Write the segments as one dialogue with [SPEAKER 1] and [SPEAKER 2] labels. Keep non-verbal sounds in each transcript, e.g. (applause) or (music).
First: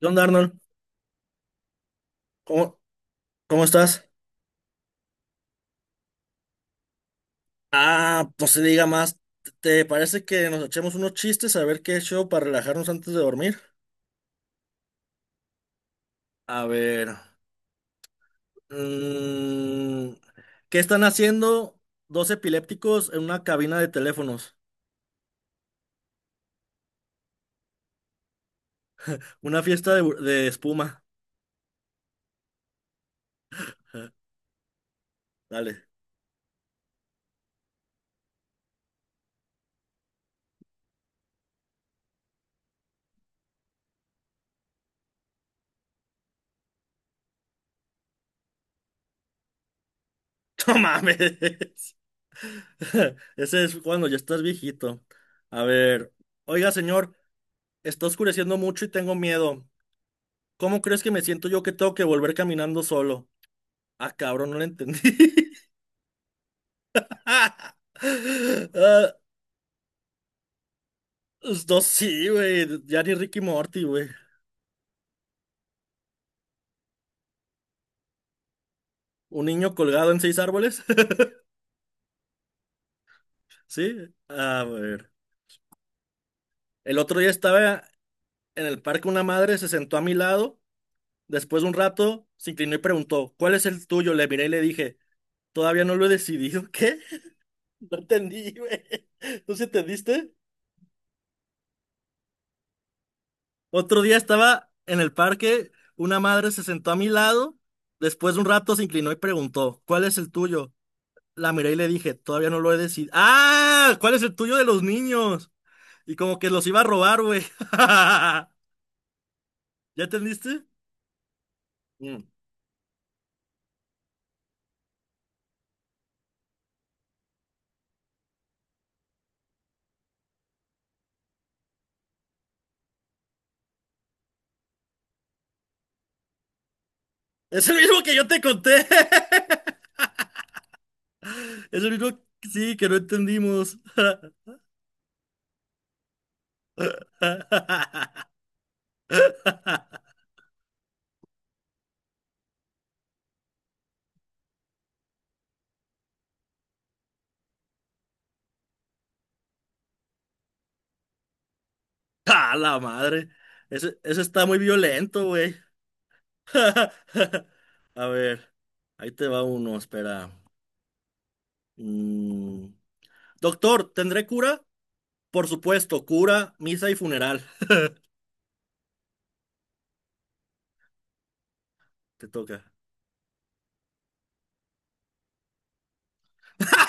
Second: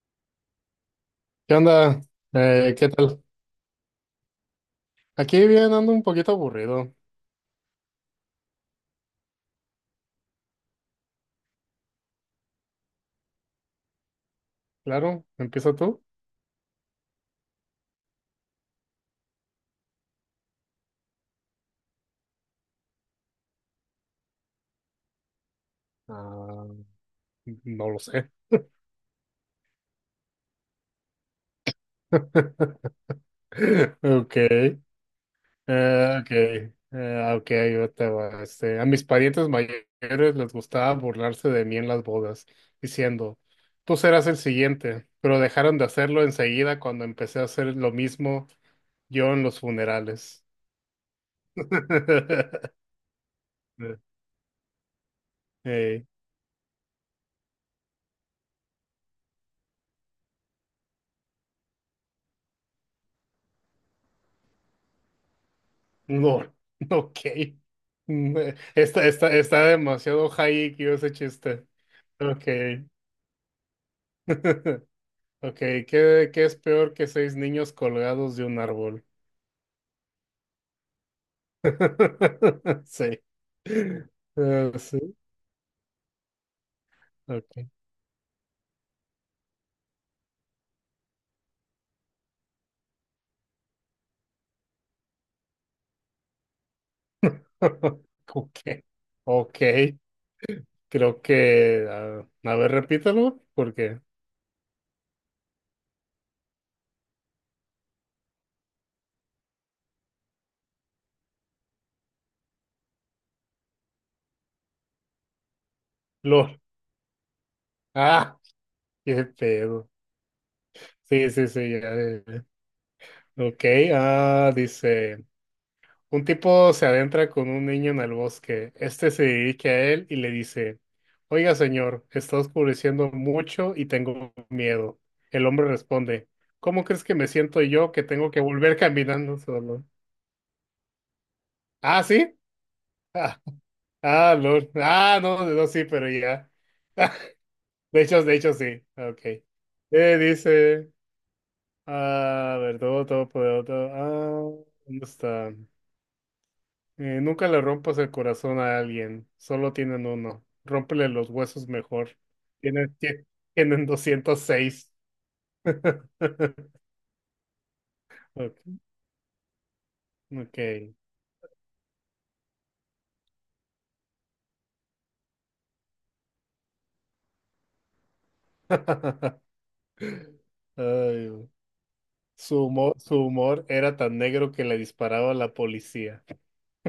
[SPEAKER 1] ¿Qué onda, Arnold?
[SPEAKER 2] ¿Qué onda?
[SPEAKER 1] ¿Cómo,
[SPEAKER 2] ¿Qué tal?
[SPEAKER 1] cómo estás?
[SPEAKER 2] Aquí bien, ando un poquito aburrido.
[SPEAKER 1] Ah, pues se diga más. ¿Te parece que nos echemos unos chistes a ver qué show para relajarnos antes de dormir?
[SPEAKER 2] Claro, ¿empieza tú?
[SPEAKER 1] A ver. mm, ¿Qué están haciendo dos epilépticos en una cabina de teléfonos?
[SPEAKER 2] Ah, no lo sé.
[SPEAKER 1] (laughs) Una fiesta de espuma.
[SPEAKER 2] (laughs) Ok, eh,
[SPEAKER 1] Dale.
[SPEAKER 2] ok, ok, yo te va. Este, a mis parientes mayores les gustaba burlarse de mí en las bodas, diciendo, tú serás el siguiente, pero dejaron de hacerlo enseguida cuando empecé a hacer lo mismo yo en los funerales.
[SPEAKER 1] (laughs) ¡No mames!
[SPEAKER 2] (laughs)
[SPEAKER 1] (laughs) Ese es cuando ya estás viejito. A
[SPEAKER 2] Ey.
[SPEAKER 1] ver. Oiga, señor, está oscureciendo mucho y tengo miedo. ¿Cómo crees que me siento yo que tengo que volver caminando solo? Ah, cabrón, no lo entendí. (laughs)
[SPEAKER 2] No, (laughs) ok.
[SPEAKER 1] Ah,
[SPEAKER 2] Está demasiado high que ese chiste.
[SPEAKER 1] pues no, sí,
[SPEAKER 2] Ok.
[SPEAKER 1] güey. Ya ni Ricky Morty, güey.
[SPEAKER 2] (laughs) Ok, ¿qué es peor que seis niños colgados de un árbol?
[SPEAKER 1] Un niño colgado en seis árboles. (laughs)
[SPEAKER 2] (laughs) Sí.
[SPEAKER 1] Sí. A
[SPEAKER 2] Sí,
[SPEAKER 1] ver. El otro día
[SPEAKER 2] ok.
[SPEAKER 1] estaba en el parque una madre, se sentó a mi lado. Después de un rato, se inclinó y preguntó, ¿cuál es el tuyo? Le miré y le dije, todavía no lo he decidido. ¿Qué? (laughs) No
[SPEAKER 2] (laughs) Ok.
[SPEAKER 1] entendí, güey. ¿Tú
[SPEAKER 2] Ok,
[SPEAKER 1] sí entendiste?
[SPEAKER 2] creo que. A ver, repítalo, porque.
[SPEAKER 1] Otro día estaba en el parque, una madre se sentó a mi lado. Después de un rato, se inclinó y preguntó, ¿cuál es el tuyo? La miré y le dije, todavía no lo he decidido. ¡Ah! ¿Cuál es el tuyo de los niños? Y como que
[SPEAKER 2] LOL.
[SPEAKER 1] los iba a robar, güey.
[SPEAKER 2] Ah,
[SPEAKER 1] (laughs)
[SPEAKER 2] qué pedo.
[SPEAKER 1] ¿Ya entendiste?
[SPEAKER 2] Sí, sí, sí. Ya, ya,
[SPEAKER 1] Mm.
[SPEAKER 2] ya. Ok, dice. Un tipo se adentra con un niño en el bosque. Este se dirige a él y le dice, oiga, señor, está oscureciendo mucho y tengo miedo. El hombre responde, ¿cómo crees que me siento
[SPEAKER 1] Es el
[SPEAKER 2] yo
[SPEAKER 1] mismo
[SPEAKER 2] que
[SPEAKER 1] que yo
[SPEAKER 2] tengo
[SPEAKER 1] te
[SPEAKER 2] que volver (laughs)
[SPEAKER 1] conté.
[SPEAKER 2] caminando solo?
[SPEAKER 1] (laughs) Es el
[SPEAKER 2] Ah,
[SPEAKER 1] mismo,
[SPEAKER 2] ¿sí?
[SPEAKER 1] sí, que no
[SPEAKER 2] Ah,
[SPEAKER 1] entendimos.
[SPEAKER 2] ah,
[SPEAKER 1] (laughs)
[SPEAKER 2] Lord. Ah, no, no, sí, pero ya. (laughs)
[SPEAKER 1] ¡Ah,
[SPEAKER 2] De hecho, sí. Ok. Dice, a ver, todo. ¿Dónde está? Nunca le rompas el corazón a alguien, solo tienen uno. Rómpele los huesos mejor.
[SPEAKER 1] la
[SPEAKER 2] Tienen, tie-
[SPEAKER 1] madre!
[SPEAKER 2] tienen
[SPEAKER 1] Ese está muy
[SPEAKER 2] 206.
[SPEAKER 1] violento, güey.
[SPEAKER 2] (laughs)
[SPEAKER 1] (laughs) A ver,
[SPEAKER 2] Ok.
[SPEAKER 1] ahí te va uno, espera.
[SPEAKER 2] Ok.
[SPEAKER 1] Mm. Doctor, ¿tendré cura? Por supuesto, cura, misa y funeral.
[SPEAKER 2] (laughs) Ay, güey.
[SPEAKER 1] Te toca.
[SPEAKER 2] Su humor era tan negro que le disparaba a la policía.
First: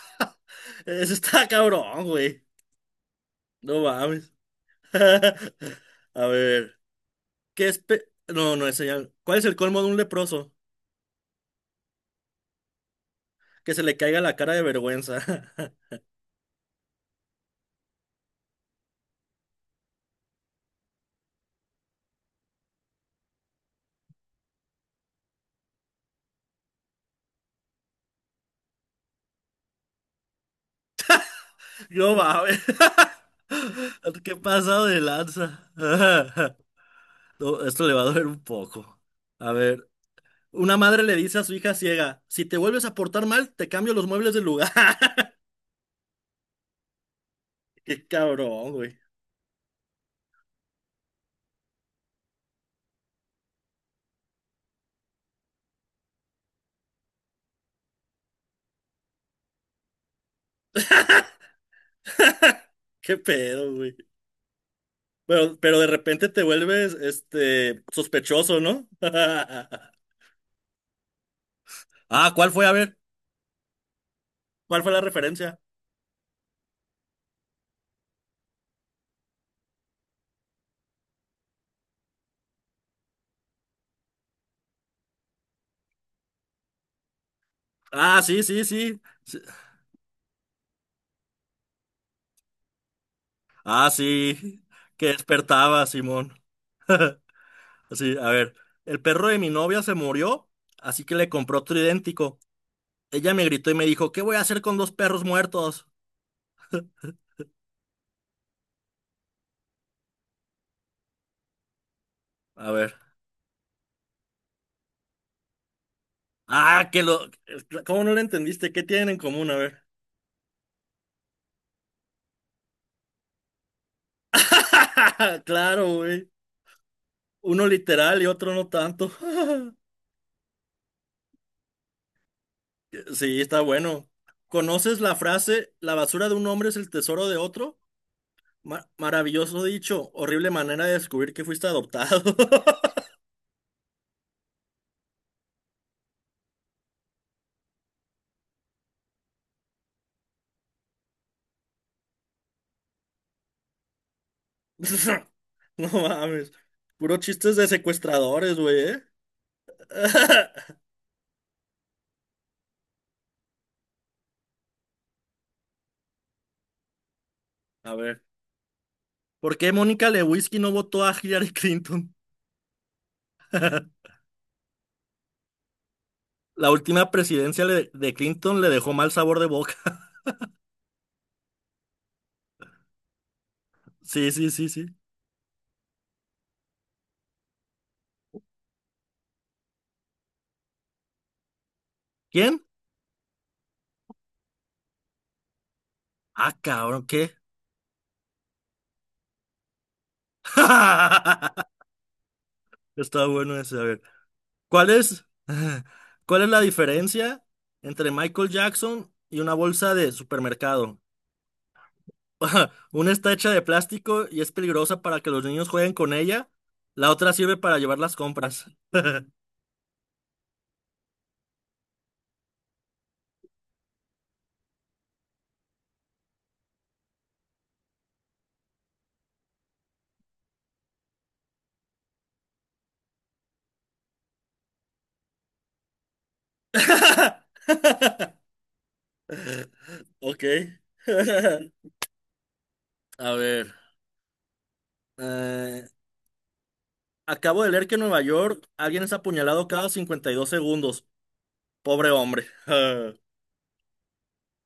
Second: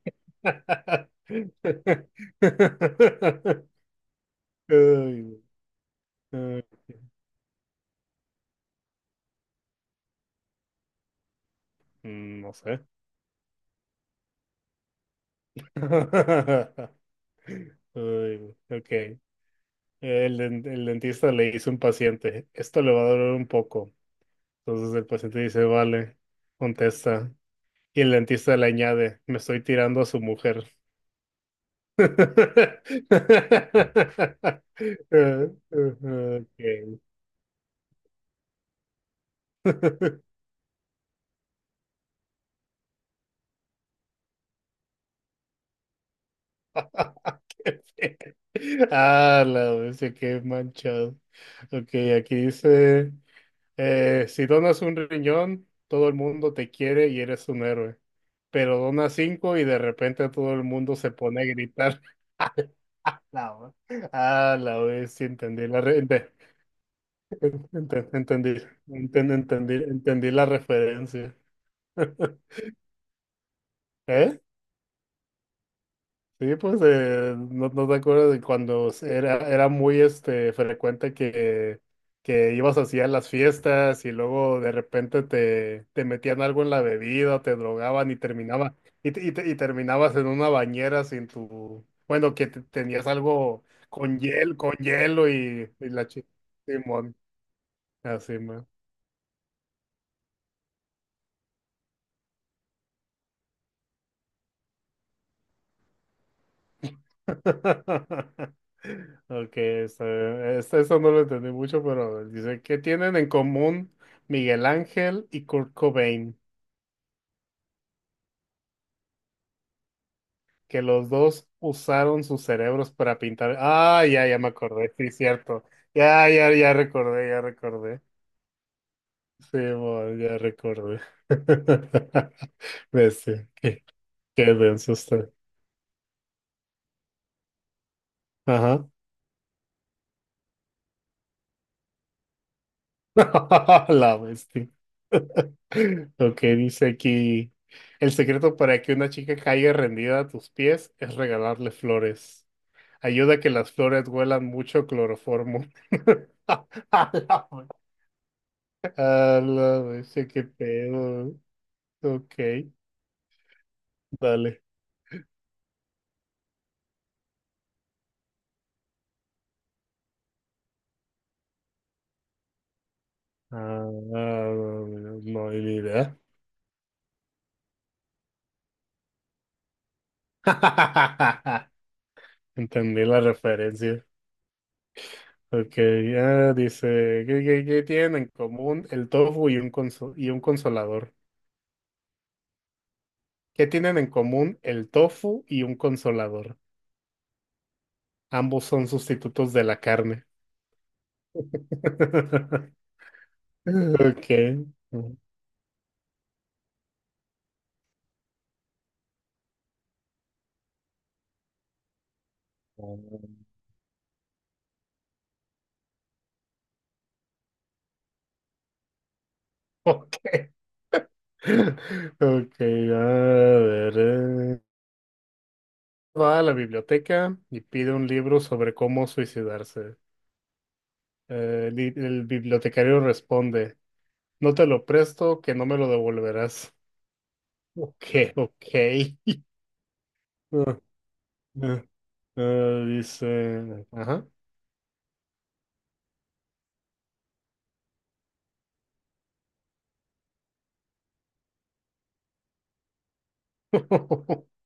[SPEAKER 1] (laughs)
[SPEAKER 2] (laughs)
[SPEAKER 1] Eso está
[SPEAKER 2] Ay,
[SPEAKER 1] cabrón, güey. No mames. (laughs)
[SPEAKER 2] güey.
[SPEAKER 1] A
[SPEAKER 2] Ay,
[SPEAKER 1] ver, ¿qué es pe- No, no, eso ya- ¿Cuál es el colmo de un leproso?
[SPEAKER 2] no sé.
[SPEAKER 1] Que se le caiga la cara de vergüenza.
[SPEAKER 2] (laughs)
[SPEAKER 1] (laughs)
[SPEAKER 2] Ay, güey. Ok. El dentista le dice a un paciente, esto le va a doler un poco. Entonces el paciente dice, vale, contesta. Y el dentista le añade, me estoy tirando a su mujer.
[SPEAKER 1] No mames. (laughs) ¿Qué
[SPEAKER 2] (laughs)
[SPEAKER 1] pasado de lanza? (laughs)
[SPEAKER 2] Ok.
[SPEAKER 1] No, esto le va a doler un poco. A ver, una madre le dice a su hija ciega, si te vuelves a portar mal, te cambio los muebles del lugar. (laughs)
[SPEAKER 2] (laughs) Qué
[SPEAKER 1] Qué cabrón,
[SPEAKER 2] feo.
[SPEAKER 1] güey.
[SPEAKER 2] Ah, la bestia, qué manchado. Ok, aquí dice. Si donas un riñón, todo el mundo te quiere y eres un héroe. Pero donas cinco y de repente todo el mundo se pone a gritar.
[SPEAKER 1] (laughs)
[SPEAKER 2] (laughs)
[SPEAKER 1] Qué
[SPEAKER 2] La
[SPEAKER 1] pedo,
[SPEAKER 2] hue-
[SPEAKER 1] güey.
[SPEAKER 2] Ah, la vez sí
[SPEAKER 1] Pero,
[SPEAKER 2] entendí
[SPEAKER 1] pero
[SPEAKER 2] la
[SPEAKER 1] de
[SPEAKER 2] re-
[SPEAKER 1] repente
[SPEAKER 2] ente-
[SPEAKER 1] te vuelves este
[SPEAKER 2] ente- entendí,
[SPEAKER 1] sospechoso, ¿no?
[SPEAKER 2] enten- entendí,
[SPEAKER 1] (laughs)
[SPEAKER 2] entendí la referencia.
[SPEAKER 1] Ah,
[SPEAKER 2] (laughs)
[SPEAKER 1] ¿cuál fue? A ver,
[SPEAKER 2] ¿Eh?
[SPEAKER 1] ¿cuál fue la referencia?
[SPEAKER 2] Sí, pues, no te acuerdas de cuando era muy este frecuente que ibas así a las fiestas y luego de repente te metían algo en la bebida, te drogaban y
[SPEAKER 1] Ah, sí, sí,
[SPEAKER 2] terminaba,
[SPEAKER 1] sí.
[SPEAKER 2] y, te- y,
[SPEAKER 1] Sí.
[SPEAKER 2] te- y terminabas en una bañera sin tu, bueno, tenías algo
[SPEAKER 1] Ah, sí.
[SPEAKER 2] con
[SPEAKER 1] Que
[SPEAKER 2] hielo y,
[SPEAKER 1] despertaba,
[SPEAKER 2] y la chica,
[SPEAKER 1] Simón.
[SPEAKER 2] Simón,
[SPEAKER 1] (laughs) Sí, a
[SPEAKER 2] así.
[SPEAKER 1] ver. El perro de mi novia se murió, así que le compró otro idéntico. Ella me gritó y me dijo, ¿qué voy a hacer con dos perros muertos?
[SPEAKER 2] (laughs) Ok, esto no lo entendí mucho, pero a ver, dice,
[SPEAKER 1] A
[SPEAKER 2] ¿qué
[SPEAKER 1] ver.
[SPEAKER 2] tienen en común Miguel Ángel y Kurt Cobain?
[SPEAKER 1] Ah, que lo... ¿Cómo no lo entendiste? ¿Qué tienen en común? A ver.
[SPEAKER 2] Que los dos usaron sus cerebros para pintar. Ah, ya, ya me acordé, sí,
[SPEAKER 1] (laughs)
[SPEAKER 2] cierto.
[SPEAKER 1] Claro,
[SPEAKER 2] Ya,
[SPEAKER 1] güey.
[SPEAKER 2] ya, ya recordé, ya
[SPEAKER 1] Uno
[SPEAKER 2] recordé.
[SPEAKER 1] literal y otro no tanto. (laughs)
[SPEAKER 2] Sí, bueno, ya recordé. (laughs)
[SPEAKER 1] Sí,
[SPEAKER 2] Bestia,
[SPEAKER 1] está
[SPEAKER 2] qué,
[SPEAKER 1] bueno.
[SPEAKER 2] qué denso
[SPEAKER 1] ¿Conoces la
[SPEAKER 2] está.
[SPEAKER 1] frase, la basura de un hombre es el tesoro de otro?
[SPEAKER 2] Ajá.
[SPEAKER 1] Maravilloso dicho, horrible manera de descubrir que fuiste adoptado. (laughs)
[SPEAKER 2] (laughs) La bestia. (laughs) Lo que dice aquí, el secreto para que una chica caiga rendida a tus pies es regalarle flores. Ayuda a que las flores huelan mucho
[SPEAKER 1] (laughs)
[SPEAKER 2] cloroformo.
[SPEAKER 1] No
[SPEAKER 2] (laughs)
[SPEAKER 1] mames.
[SPEAKER 2] A
[SPEAKER 1] Puro
[SPEAKER 2] la
[SPEAKER 1] chistes de
[SPEAKER 2] vez.
[SPEAKER 1] secuestradores, güey, ¿eh?
[SPEAKER 2] A la vez, qué
[SPEAKER 1] (laughs)
[SPEAKER 2] pedo. Ok, dale.
[SPEAKER 1] A ver. ¿Por qué Mónica Lewinsky no votó a Hillary Clinton?
[SPEAKER 2] Ah, no hay ni idea.
[SPEAKER 1] La última presidencia le- De Clinton le dejó mal sabor de boca. (laughs)
[SPEAKER 2] (laughs) Entendí la referencia.
[SPEAKER 1] Sí, sí, sí, sí.
[SPEAKER 2] Ok, ya dice, ¿qué tienen en común el tofu y un consolador?
[SPEAKER 1] ¿Quién?
[SPEAKER 2] ¿Qué tienen en común el tofu y un
[SPEAKER 1] Ah,
[SPEAKER 2] consolador?
[SPEAKER 1] cabrón, ¿qué?
[SPEAKER 2] Ambos son sustitutos de la carne.
[SPEAKER 1] (laughs)
[SPEAKER 2] (laughs)
[SPEAKER 1] Está bueno ese, a ver.
[SPEAKER 2] Ok.
[SPEAKER 1] ¿Cuál es, (laughs) ¿Cuál es la diferencia entre Michael Jackson y una bolsa de supermercado? (laughs) Una está hecha de plástico y es peligrosa para que los niños jueguen con ella. La otra sirve para llevar las compras.
[SPEAKER 2] Ok. (laughs) Ok, a ver. Va a la biblioteca y pide un libro sobre cómo suicidarse. El bibliotecario responde, no te lo presto, que no me lo devolverás.
[SPEAKER 1] (laughs)
[SPEAKER 2] Ok, ok.
[SPEAKER 1] Ok.
[SPEAKER 2] (laughs) Ah, ah,
[SPEAKER 1] (laughs) A ver.
[SPEAKER 2] Dice, ajá.
[SPEAKER 1] eh, Acabo de leer que en Nueva York alguien es apuñalado cada 52 segundos. Pobre hombre. (laughs)
[SPEAKER 2] (laughs)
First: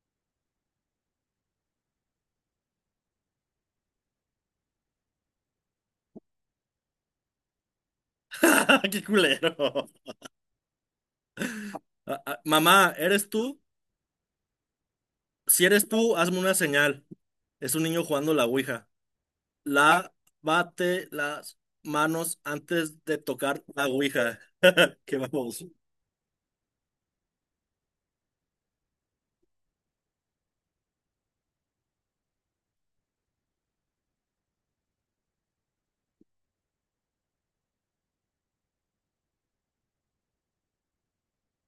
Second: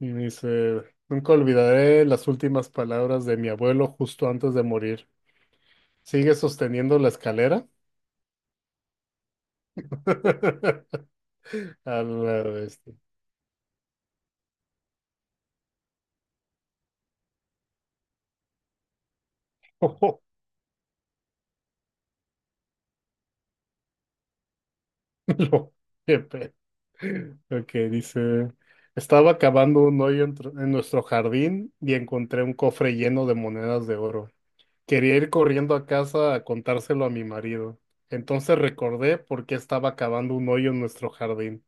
[SPEAKER 2] Y dice, nunca olvidaré las últimas palabras de mi abuelo justo antes de morir. ¿Sigue sosteniendo la escalera?
[SPEAKER 1] Qué culero.
[SPEAKER 2] (laughs) A la bestia.
[SPEAKER 1] Mamá, ¿eres tú? Si eres tú, hazme una señal. Es un niño jugando la ouija.
[SPEAKER 2] (laughs)
[SPEAKER 1] Lávate las manos antes de tocar la ouija. (laughs) Qué vamos.
[SPEAKER 2] Lo- qué pe- Ok, dice, estaba cavando un hoyo en nuestro jardín y encontré un cofre lleno de monedas de oro. Quería ir corriendo a casa a contárselo a mi marido. Entonces recordé por qué estaba cavando un hoyo en nuestro jardín.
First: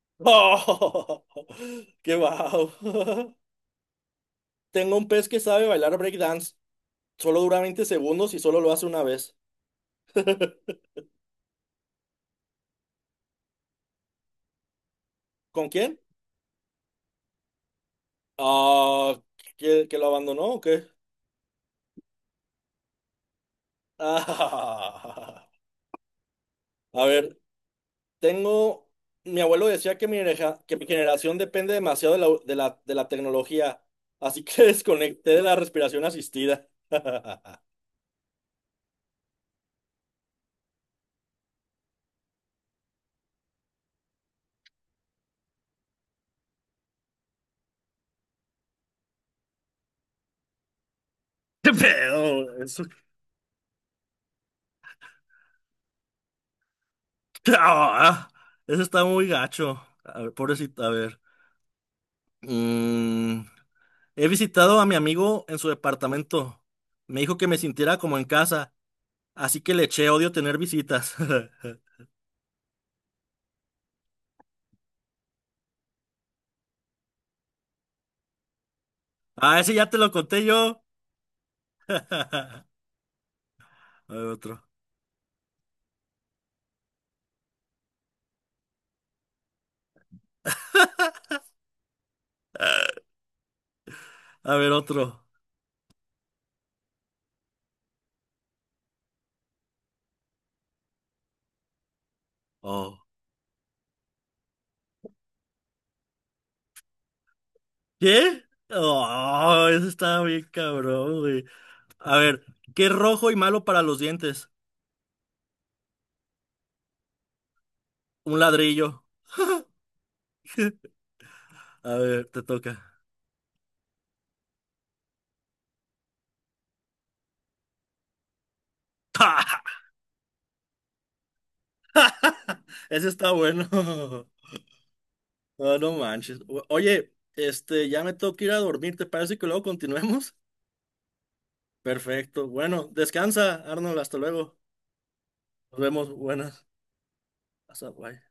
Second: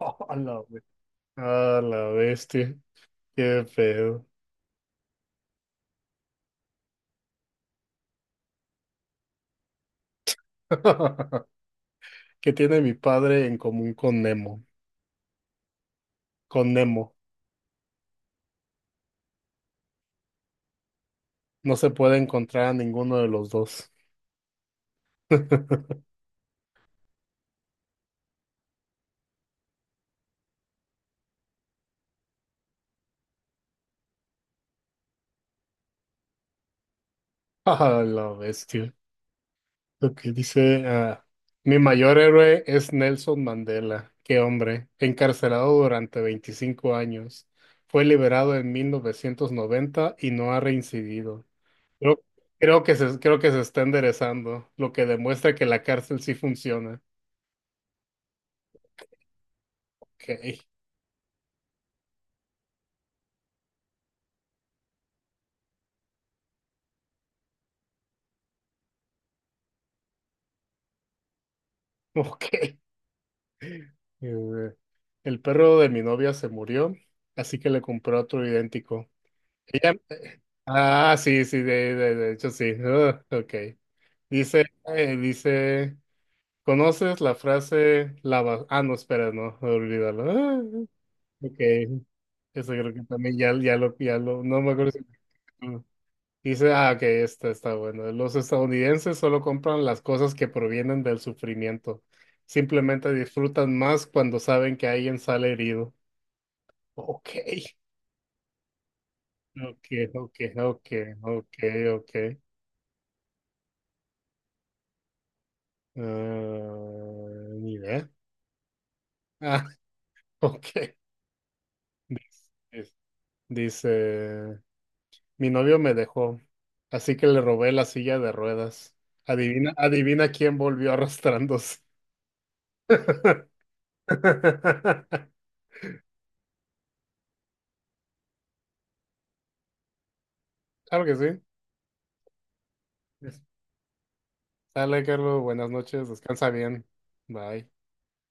[SPEAKER 2] (laughs) a la, be-
[SPEAKER 1] ¡Oh!
[SPEAKER 2] a la
[SPEAKER 1] ¡Qué wow!
[SPEAKER 2] bestia.
[SPEAKER 1] (laughs)
[SPEAKER 2] Qué feo.
[SPEAKER 1] Tengo un pez que sabe bailar breakdance. Solo dura 20 segundos y solo lo hace una vez. (laughs)
[SPEAKER 2] (laughs) ¿Qué tiene mi padre en común con Nemo?
[SPEAKER 1] ¿Con quién?
[SPEAKER 2] Con Nemo.
[SPEAKER 1] Ah, que lo abandonó o qué? (laughs)
[SPEAKER 2] No se puede encontrar a ninguno de los dos.
[SPEAKER 1] Ah,
[SPEAKER 2] (laughs)
[SPEAKER 1] a ver, Tengo, mi abuelo decía que que mi generación depende demasiado de la, de la tecnología, así que (laughs) desconecté de la respiración asistida. (laughs) ¿Qué
[SPEAKER 2] Ah, la bestia. Lo que dice, mi mayor héroe es Nelson Mandela. Qué hombre, encarcelado durante 25 años. Fue liberado en 1990 y no ha reincidido. Creo,
[SPEAKER 1] pedo?
[SPEAKER 2] creo
[SPEAKER 1] Eso,
[SPEAKER 2] que se, creo que se está enderezando, lo que demuestra que la cárcel sí funciona.
[SPEAKER 1] (laughs) ¡Ah! Eso está muy gacho. A ver,
[SPEAKER 2] Ok,
[SPEAKER 1] pobrecito, a ver. Mm, he visitado a mi amigo en su departamento. Me dijo que me sintiera como en casa, así que le eché odio tener visitas. (laughs)
[SPEAKER 2] (laughs) ok. Eh, El perro de mi novia se murió, así que le compré otro idéntico.
[SPEAKER 1] Ah, ese ya
[SPEAKER 2] Ella,
[SPEAKER 1] te lo conté yo.
[SPEAKER 2] sí, sí,
[SPEAKER 1] (laughs)
[SPEAKER 2] de hecho
[SPEAKER 1] A
[SPEAKER 2] sí. Ah, ok.
[SPEAKER 1] ver otro.
[SPEAKER 2] Dice, dice, ¿conoces la frase lava? Ah, no, espera, no, olvídalo. Ah, ok. Eso creo que también ya lo,
[SPEAKER 1] A
[SPEAKER 2] no
[SPEAKER 1] ver
[SPEAKER 2] me acuerdo si.
[SPEAKER 1] otro.
[SPEAKER 2] Mm. Dice, ok, esta está bueno. Los estadounidenses solo compran las cosas que provienen del sufrimiento.
[SPEAKER 1] Oh.
[SPEAKER 2] Simplemente disfrutan más cuando saben que alguien sale herido. Ok.
[SPEAKER 1] ¿Qué? Oh,
[SPEAKER 2] Ok,
[SPEAKER 1] eso está
[SPEAKER 2] ok,
[SPEAKER 1] bien
[SPEAKER 2] ok,
[SPEAKER 1] cabrón, güey.
[SPEAKER 2] ok,
[SPEAKER 1] A
[SPEAKER 2] ok.
[SPEAKER 1] ver, ¿qué es rojo y malo para los dientes?
[SPEAKER 2] Ah, ni idea.
[SPEAKER 1] Un ladrillo.
[SPEAKER 2] Ah, (laughs) ok.
[SPEAKER 1] A ver, te
[SPEAKER 2] Dice,
[SPEAKER 1] toca.
[SPEAKER 2] dice, mi novio me dejó, así que le robé la silla de ruedas. Adivina,
[SPEAKER 1] (laughs)
[SPEAKER 2] adivina quién volvió arrastrándose.
[SPEAKER 1] Ese está bueno. (laughs)
[SPEAKER 2] (laughs)
[SPEAKER 1] No, no manches. Oye, este, ya me tengo que ir a dormir. ¿Te parece que luego continuemos?
[SPEAKER 2] Claro que sí.
[SPEAKER 1] (laughs) Perfecto. Bueno, descansa, Arnold. Hasta luego.
[SPEAKER 2] Sale, Carlos. Buenas
[SPEAKER 1] Nos vemos.
[SPEAKER 2] noches. Descansa
[SPEAKER 1] Buenas.
[SPEAKER 2] bien. Bye.
[SPEAKER 1] Hasta bye.